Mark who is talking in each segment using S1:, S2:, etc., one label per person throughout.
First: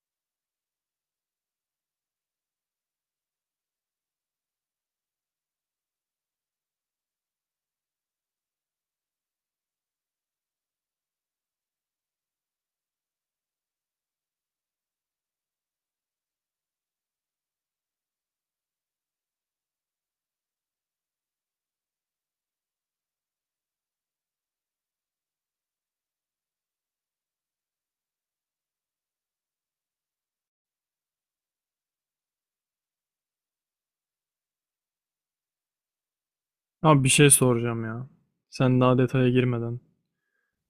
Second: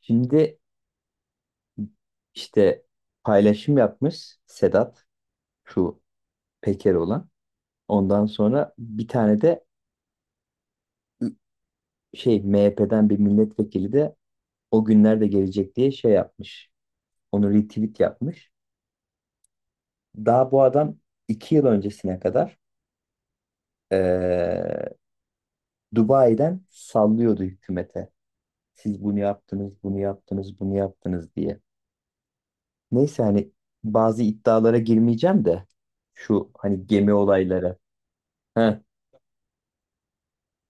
S1: Şimdi işte paylaşım yapmış Sedat şu Peker olan. Ondan sonra bir tane de şey MHP'den bir milletvekili de o günlerde gelecek diye şey yapmış. Onu retweet yapmış. Daha bu adam 2 yıl öncesine kadar eee, Dubai'den sallıyordu hükümete. Siz bunu yaptınız, bunu yaptınız, bunu yaptınız diye. Neyse hani bazı iddialara girmeyeceğim de şu hani
S2: Abi bir
S1: gemi
S2: şey
S1: olayları.
S2: soracağım ya.
S1: Heh.
S2: Sen daha detaya girmeden.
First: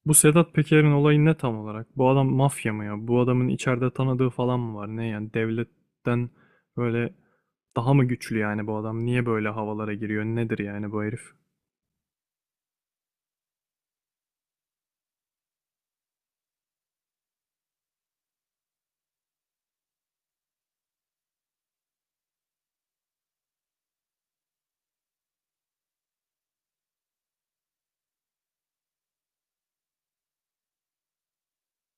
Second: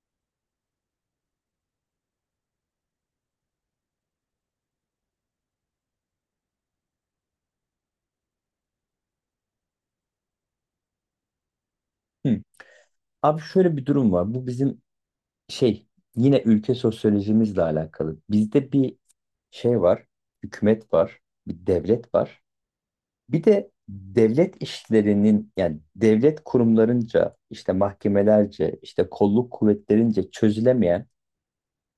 S2: Bu Sedat Peker'in olayı ne tam olarak? Bu adam mafya mı ya? Bu adamın içeride tanıdığı falan mı var? Ne yani devletten böyle daha mı güçlü yani bu adam? Niye böyle havalara giriyor? Nedir yani bu herif?
S1: Hı. Abi şöyle bir durum var. Bu bizim şey yine ülke sosyolojimizle alakalı. Bizde bir şey var, hükümet var, bir devlet var. Bir de devlet işlerinin yani devlet kurumlarınca, işte mahkemelerce, işte kolluk kuvvetlerince çözülemeyen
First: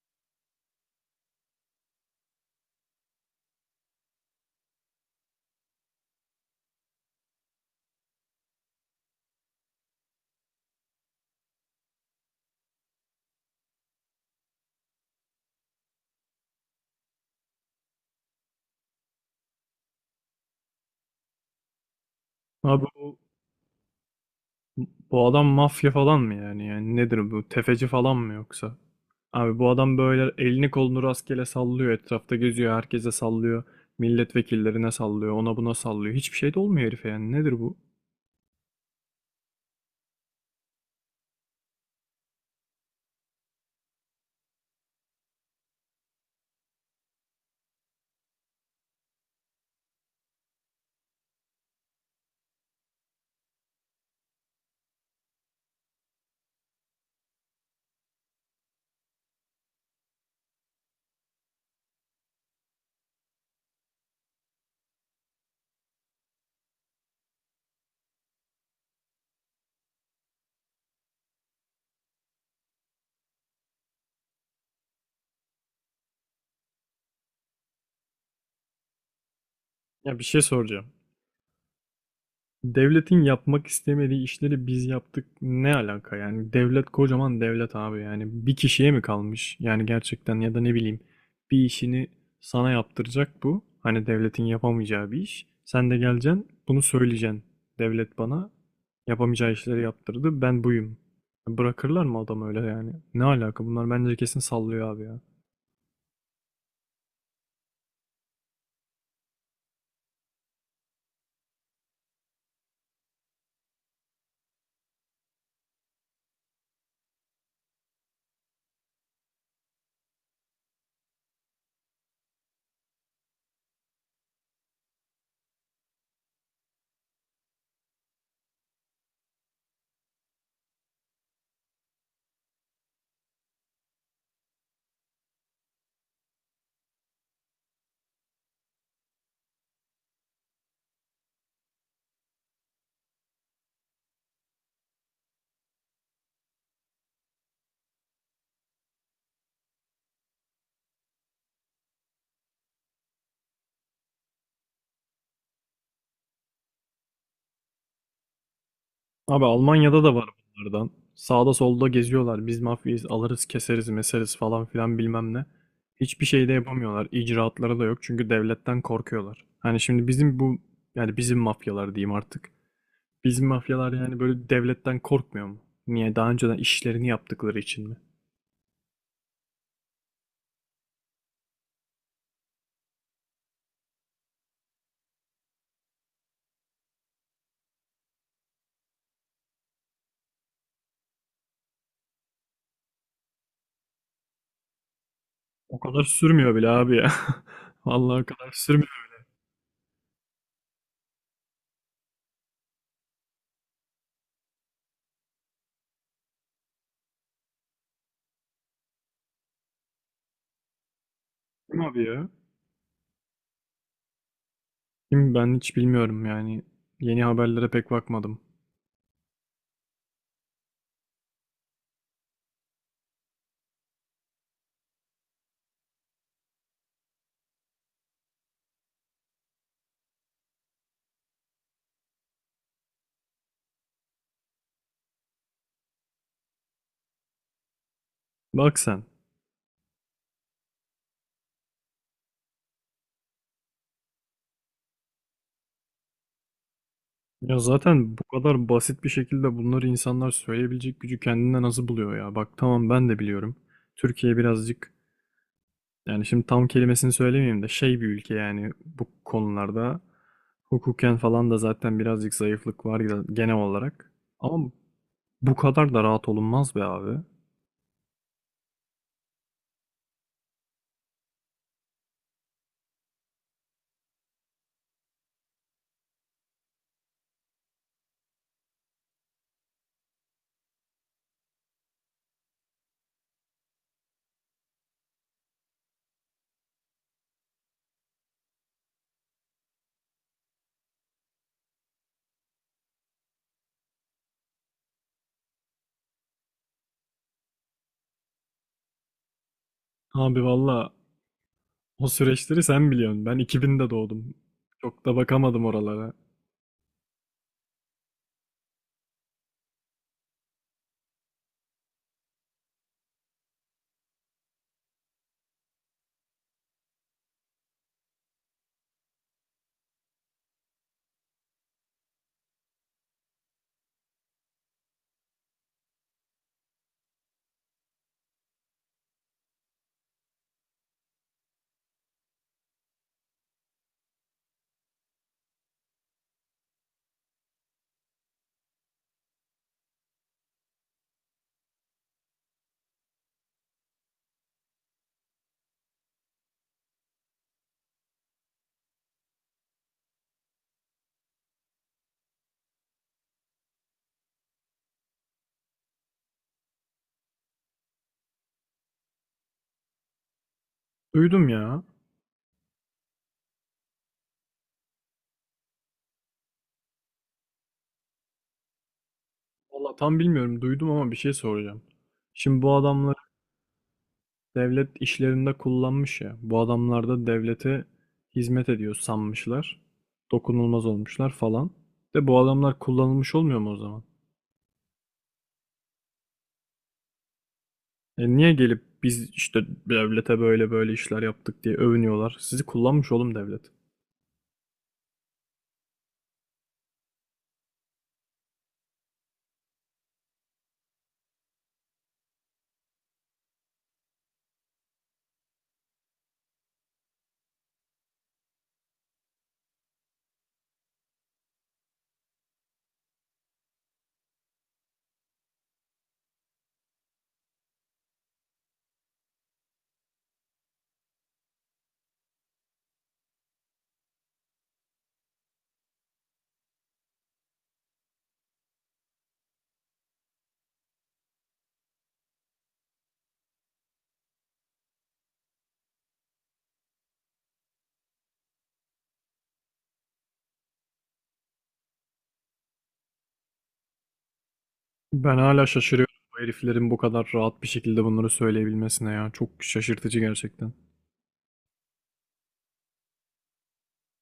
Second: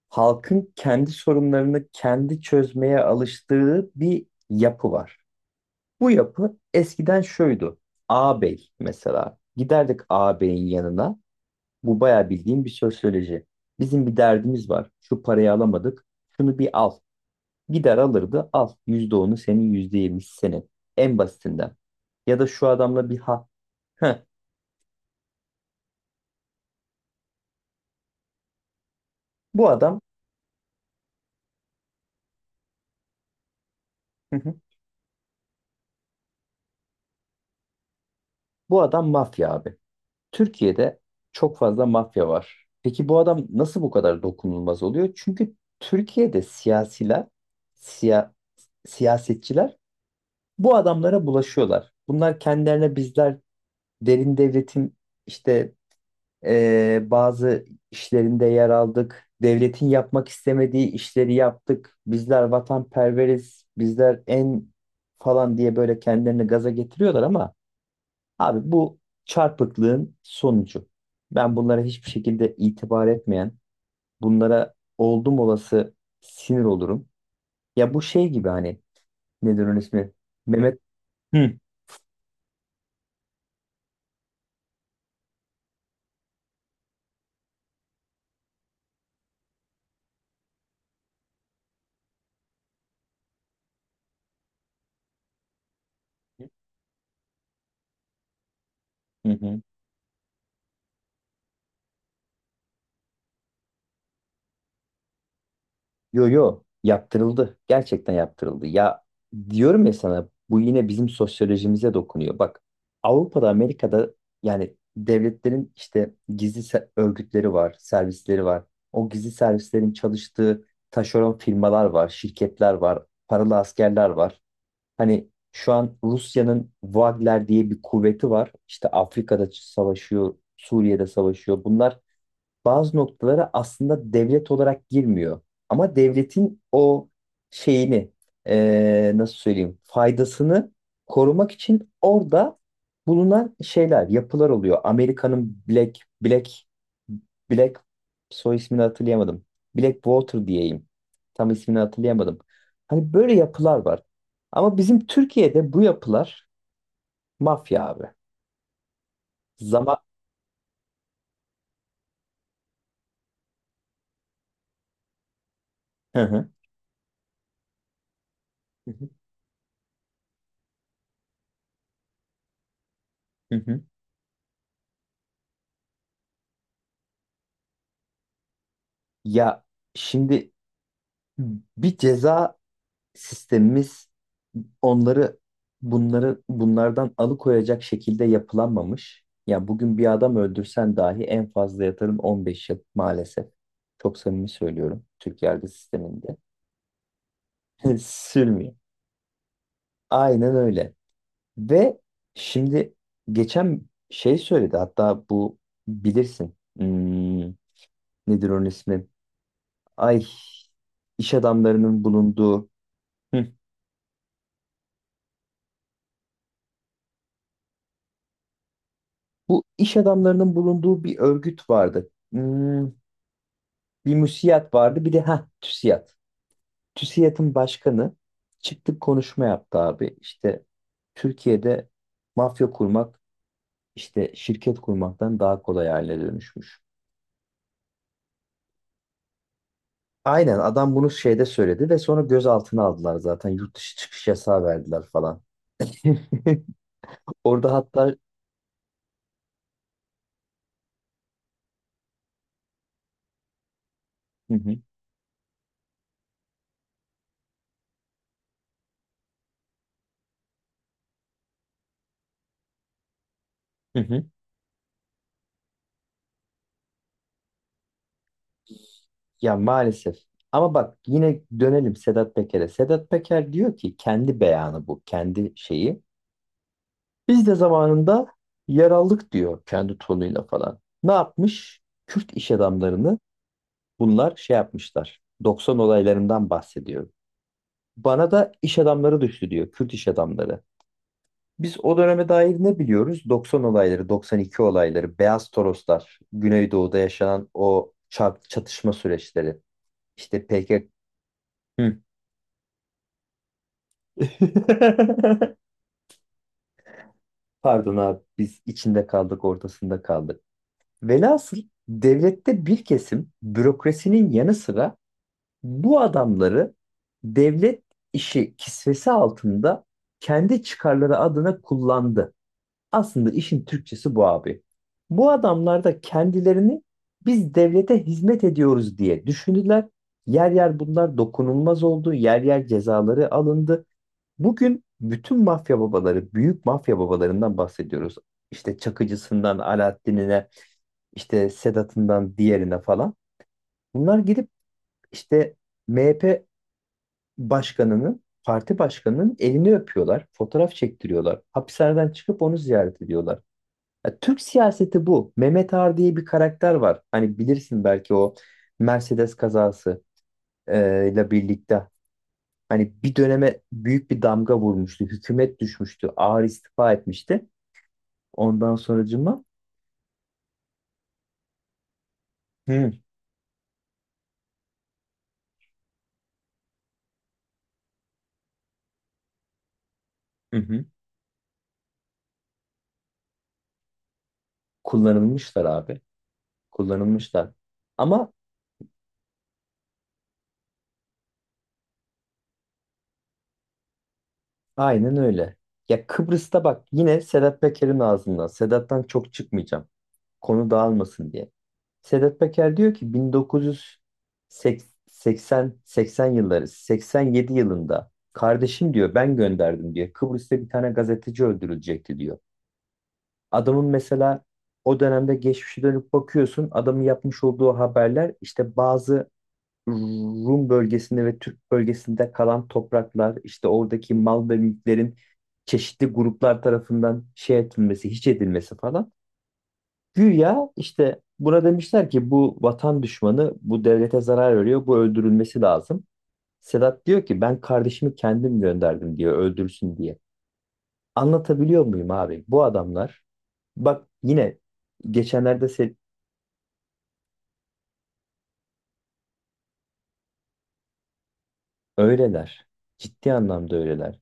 S1: halkın kendi sorunlarını kendi çözmeye alıştığı bir yapı var. Bu yapı eskiden şuydu. Ağabey mesela giderdik ağabeyin yanına. Bu bayağı bildiğim bir sosyoloji. Bizim bir derdimiz var. Şu parayı alamadık. Şunu bir al. Gider alırdı. Al. %10'u senin, %20'si senin. En basitinden. Ya da şu
S2: Abi
S1: adamla bir
S2: bu,
S1: ha. Heh.
S2: bu adam mafya falan mı yani? Yani nedir bu? Tefeci falan mı yoksa? Abi
S1: Bu
S2: bu adam
S1: adam.
S2: böyle elini kolunu rastgele sallıyor. Etrafta geziyor. Herkese sallıyor.
S1: Hı hı.
S2: Milletvekillerine sallıyor. Ona buna sallıyor. Hiçbir şey de olmuyor herife yani. Nedir bu?
S1: Bu adam mafya abi. Türkiye'de çok fazla mafya var. Peki bu adam nasıl bu kadar dokunulmaz oluyor? Çünkü Türkiye'de siyasiler, siya, siyasetçiler bu adamlara bulaşıyorlar. Bunlar kendilerine bizler derin devletin işte, bazı işlerinde yer aldık. Devletin yapmak istemediği işleri yaptık. Bizler vatanperveriz, bizler en falan diye böyle kendilerini gaza getiriyorlar ama abi bu çarpıklığın sonucu. Ben bunlara hiçbir şekilde itibar etmeyen, bunlara oldum olası sinir olurum. Ya bu şey gibi hani nedir onun ismi?
S2: Ya bir şey
S1: Mehmet.
S2: soracağım.
S1: Hı.
S2: Devletin yapmak istemediği işleri biz yaptık. Ne alaka yani? Devlet kocaman devlet abi yani. Bir kişiye mi kalmış? Yani gerçekten ya da ne bileyim bir işini sana yaptıracak bu. Hani devletin yapamayacağı bir iş. Sen de geleceksin bunu söyleyeceksin. Devlet bana
S1: Hı
S2: yapamayacağı
S1: hı.
S2: işleri yaptırdı. Ben buyum. Bırakırlar mı adam öyle yani? Ne alaka? Bunlar bence kesin sallıyor abi ya.
S1: Yo yo yaptırıldı. Gerçekten yaptırıldı. Ya diyorum ya sana bu yine bizim sosyolojimize dokunuyor. Bak Avrupa'da Amerika'da yani devletlerin işte gizli örgütleri var, servisleri var. O gizli servislerin çalıştığı taşeron firmalar var, şirketler var, paralı askerler var. Hani şu an Rusya'nın Wagner diye bir kuvveti var. İşte Afrika'da savaşıyor, Suriye'de savaşıyor. Bunlar bazı noktalara aslında devlet olarak girmiyor. Ama devletin o şeyini nasıl söyleyeyim faydasını korumak için orada bulunan şeyler, yapılar oluyor. Amerika'nın Black Black soy ismini hatırlayamadım. Blackwater diyeyim. Tam ismini hatırlayamadım. Hani böyle yapılar var. Ama bizim Türkiye'de bu yapılar mafya abi.
S2: Abi
S1: Zaman.
S2: Almanya'da da var bunlardan. Sağda solda geziyorlar. Biz mafyayız, alırız, keseriz, meseriz falan filan bilmem ne.
S1: Hı
S2: Hiçbir şey
S1: hı.
S2: de yapamıyorlar. İcraatları da yok çünkü devletten
S1: Hı hı.
S2: korkuyorlar. Hani şimdi bizim bu yani bizim mafyalar diyeyim artık. Bizim
S1: Hı hı.
S2: mafyalar yani böyle devletten korkmuyor mu? Niye? Daha önceden işlerini yaptıkları için mi?
S1: Ya şimdi bir ceza sistemimiz onları bunları bunlardan alıkoyacak şekilde yapılanmamış. Ya bugün bir adam öldürsen dahi en fazla yatarın 15 yıl maalesef. Çok samimi söylüyorum Türk yargı
S2: O kadar
S1: sisteminde.
S2: sürmüyor bile abi ya. Vallahi o kadar
S1: Sürmüyor.
S2: sürmüyor,
S1: Aynen öyle. Ve şimdi geçen şey söyledi hatta bu bilirsin. Nedir onun ismi? Ay iş
S2: değil mi
S1: adamlarının
S2: abi ya?
S1: bulunduğu. Hı.
S2: Şimdi ben hiç bilmiyorum yani. Yeni haberlere pek bakmadım.
S1: Bu iş adamlarının bulunduğu bir örgüt vardı. Bir müsiyat vardı, bir de ha TÜSİAD. TÜSİAD'ın başkanı çıktı konuşma yaptı abi. İşte Türkiye'de mafya kurmak, işte şirket kurmaktan daha kolay haline dönüşmüş.
S2: Bak sen.
S1: Aynen adam bunu şeyde söyledi ve sonra gözaltına aldılar zaten. Yurt dışı çıkış yasağı verdiler falan.
S2: Ya
S1: Orada hatta.
S2: zaten bu kadar basit bir şekilde bunları insanlar söyleyebilecek gücü kendinde nasıl buluyor ya? Bak tamam ben de biliyorum. Türkiye
S1: Hı hı,
S2: birazcık yani şimdi tam kelimesini söylemeyeyim de şey bir ülke yani bu konularda hukuken falan da zaten birazcık zayıflık var ya genel
S1: hı
S2: olarak.
S1: hı.
S2: Ama bu kadar da rahat olunmaz be abi.
S1: Ya maalesef. Ama bak yine dönelim Sedat Peker'e. Sedat Peker diyor ki kendi beyanı bu, kendi şeyi. Biz de zamanında yer aldık diyor kendi tonuyla falan. Ne yapmış? Kürt iş adamlarını bunlar şey yapmışlar. 90 olaylarından bahsediyor. Bana da iş adamları düştü diyor, Kürt iş adamları. Biz o döneme dair ne biliyoruz? 90 olayları, 92 olayları, Beyaz Toroslar, Güneydoğu'da yaşanan o çatışma süreçleri.
S2: Abi
S1: İşte PKK.
S2: valla o süreçleri sen biliyorsun. Ben 2000'de doğdum. Çok da bakamadım oralara.
S1: Pardon abi biz içinde kaldık ortasında kaldık. Velhasıl devlette bir kesim bürokrasinin yanı sıra bu adamları devlet işi kisvesi altında kendi çıkarları adına kullandı. Aslında işin Türkçesi bu abi. Bu adamlar da kendilerini biz devlete hizmet ediyoruz diye düşündüler. Yer yer bunlar dokunulmaz oldu. Yer yer cezaları alındı. Bugün bütün mafya babaları, büyük mafya babalarından bahsediyoruz. İşte Çakıcısından Alaaddin'ine, işte Sedat'ından diğerine falan. Bunlar gidip işte MHP başkanının, parti başkanının elini öpüyorlar, fotoğraf çektiriyorlar. Hapishaneden çıkıp onu ziyaret ediyorlar. Ya Türk siyaseti bu. Mehmet Ağar diye bir karakter var. Hani bilirsin belki o Mercedes kazası ile
S2: Duydum ya.
S1: birlikte. Hani bir döneme büyük bir damga vurmuştu. Hükümet düşmüştü. Ağar istifa etmişti. Ondan sonracıma.
S2: Valla tam bilmiyorum duydum ama bir şey soracağım. Şimdi bu
S1: Hı,
S2: adamlar devlet işlerinde kullanmış ya. Bu adamlar da devlete hizmet ediyor sanmışlar.
S1: hı hı.
S2: Dokunulmaz olmuşlar falan. De bu adamlar kullanılmış olmuyor mu o zaman?
S1: Kullanılmışlar abi. Kullanılmışlar.
S2: E
S1: Ama
S2: niye gelip biz işte devlete böyle böyle işler yaptık diye övünüyorlar? Sizi kullanmış oğlum devlet.
S1: aynen öyle. Ya Kıbrıs'ta bak yine Sedat Peker'in ağzından. Sedat'tan çok çıkmayacağım. Konu dağılmasın diye. Sedat Peker diyor ki 1980 80 yılları 87 yılında kardeşim diyor ben gönderdim diyor. Kıbrıs'ta bir tane gazeteci öldürülecekti diyor. Adamın mesela o dönemde geçmişe dönüp bakıyorsun adamın yapmış olduğu haberler işte bazı Rum bölgesinde ve Türk bölgesinde kalan topraklar, işte oradaki mal ve mülklerin çeşitli gruplar tarafından şey edilmesi, hiç edilmesi falan. Güya işte buna demişler ki bu vatan düşmanı, bu devlete zarar veriyor, bu öldürülmesi lazım. Sedat diyor ki ben kardeşimi kendim gönderdim diyor öldürsün diye. Anlatabiliyor muyum abi? Bu adamlar bak yine
S2: Ben
S1: geçenlerde
S2: hala şaşırıyorum bu heriflerin bu kadar rahat bir şekilde bunları söyleyebilmesine ya. Çok şaşırtıcı gerçekten.
S1: öyleler. Ciddi anlamda öyleler.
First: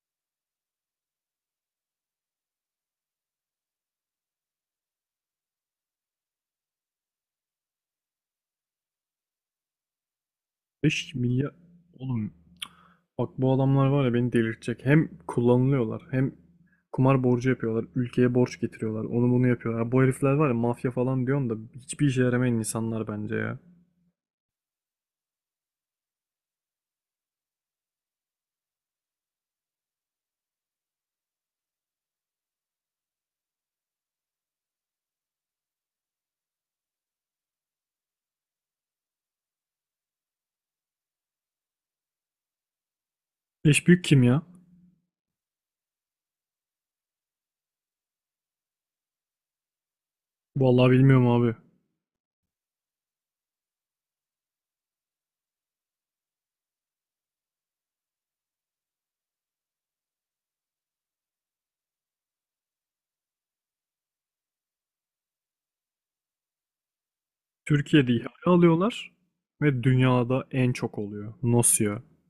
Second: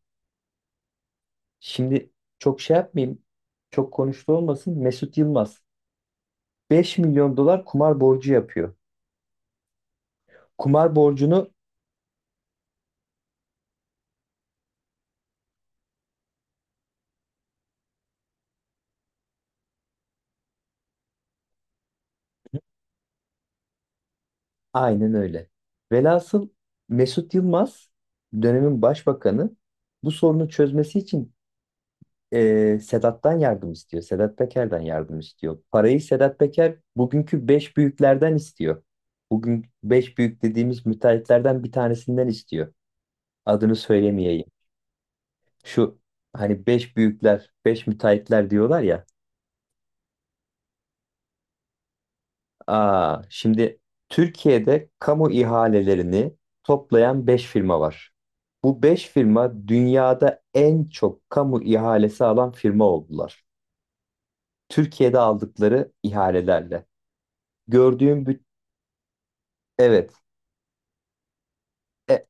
S1: Şimdi çok şey yapmayayım. Çok konuştu olmasın. Mesut Yılmaz 5 milyon dolar kumar borcu yapıyor. Kumar
S2: 5
S1: borcunu.
S2: milyar oğlum bak bu adamlar var ya beni delirtecek. Hem kullanılıyorlar hem kumar borcu yapıyorlar. Ülkeye borç getiriyorlar. Onu bunu yapıyorlar. Bu herifler var ya mafya falan diyorum da hiçbir işe yaramayan insanlar bence ya.
S1: Aynen öyle. Velhasıl Mesut Yılmaz dönemin başbakanı bu sorunu çözmesi için Sedat'tan yardım istiyor. Sedat Peker'den yardım istiyor. Parayı Sedat Peker bugünkü 5 büyüklerden istiyor. Bugün 5 büyük dediğimiz müteahhitlerden bir tanesinden istiyor. Adını
S2: Eş büyük kim ya?
S1: söylemeyeyim. Şu hani beş büyükler, beş müteahhitler diyorlar ya.
S2: Vallahi bilmiyorum abi.
S1: Aa, şimdi Türkiye'de kamu ihalelerini toplayan beş firma var. Bu beş firma dünyada en çok kamu ihalesi alan firma oldular. Türkiye'de aldıkları ihalelerle.
S2: Türkiye'de
S1: Gördüğüm
S2: ihale
S1: büt-
S2: alıyorlar ve
S1: evet.
S2: dünyada en çok oluyor. Nasıl ya?
S1: E,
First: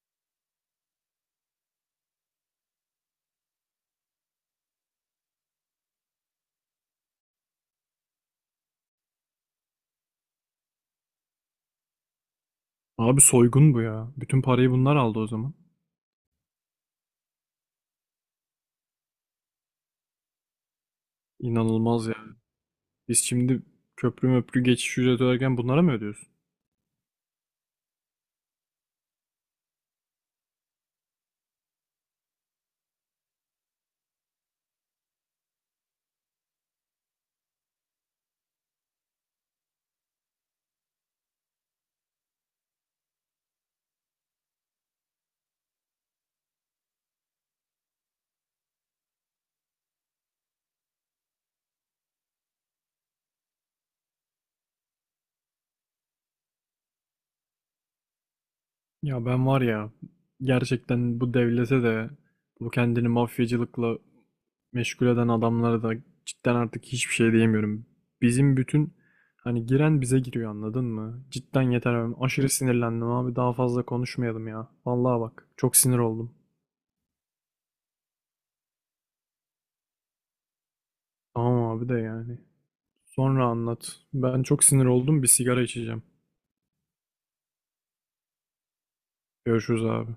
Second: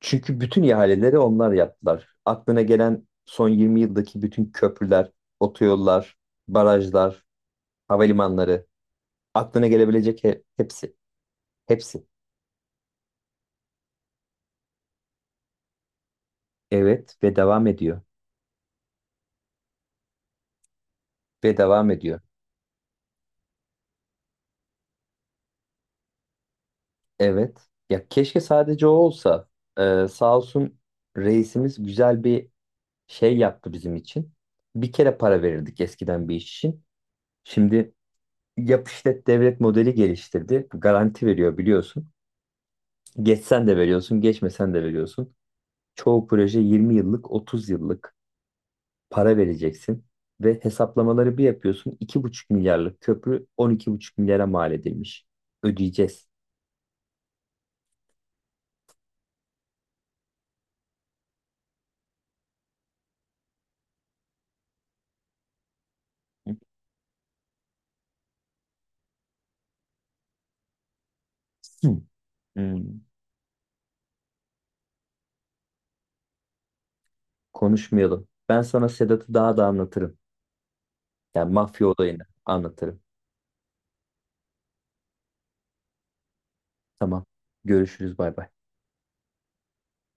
S1: çünkü bütün ihaleleri onlar yaptılar. Aklına gelen son 20 yıldaki bütün köprüler, otoyollar, barajlar, havalimanları, aklına gelebilecek hepsi. Hepsi.
S2: Abi soygun bu ya. Bütün parayı bunlar aldı o zaman.
S1: Evet ve devam ediyor. Ve devam
S2: İnanılmaz ya.
S1: ediyor.
S2: Biz şimdi köprü möprü geçiş ücreti öderken bunlara mı ödüyoruz?
S1: Evet. Ya keşke sadece o olsa. Sağ olsun reisimiz güzel bir şey yaptı bizim için. Bir kere para verirdik eskiden bir iş için. Şimdi yap işlet devlet modeli geliştirdi. Garanti veriyor biliyorsun. Geçsen de veriyorsun, geçmesen de veriyorsun. Çoğu proje 20 yıllık, 30 yıllık para vereceksin. Ve hesaplamaları bir yapıyorsun. 2,5 milyarlık köprü 12,5 milyara mal edilmiş. Ödeyeceğiz.
S2: Ya ben var ya gerçekten bu devlete de bu kendini mafyacılıkla meşgul eden adamlara da
S1: Hı.
S2: cidden artık hiçbir şey diyemiyorum. Bizim bütün hani giren bize giriyor anladın mı? Cidden yeter abi. Aşırı
S1: Hmm,
S2: sinirlendim abi. Daha fazla konuşmayalım ya. Vallahi bak çok sinir oldum.
S1: konuşmayalım. Ben sana Sedat'ı daha da anlatırım. Yani
S2: Tamam
S1: mafya
S2: abi de
S1: olayını
S2: yani.
S1: anlatırım.
S2: Sonra anlat. Ben çok sinir oldum. Bir sigara içeceğim.
S1: Tamam. Görüşürüz. Bay bay.
S2: Görüşürüz abi.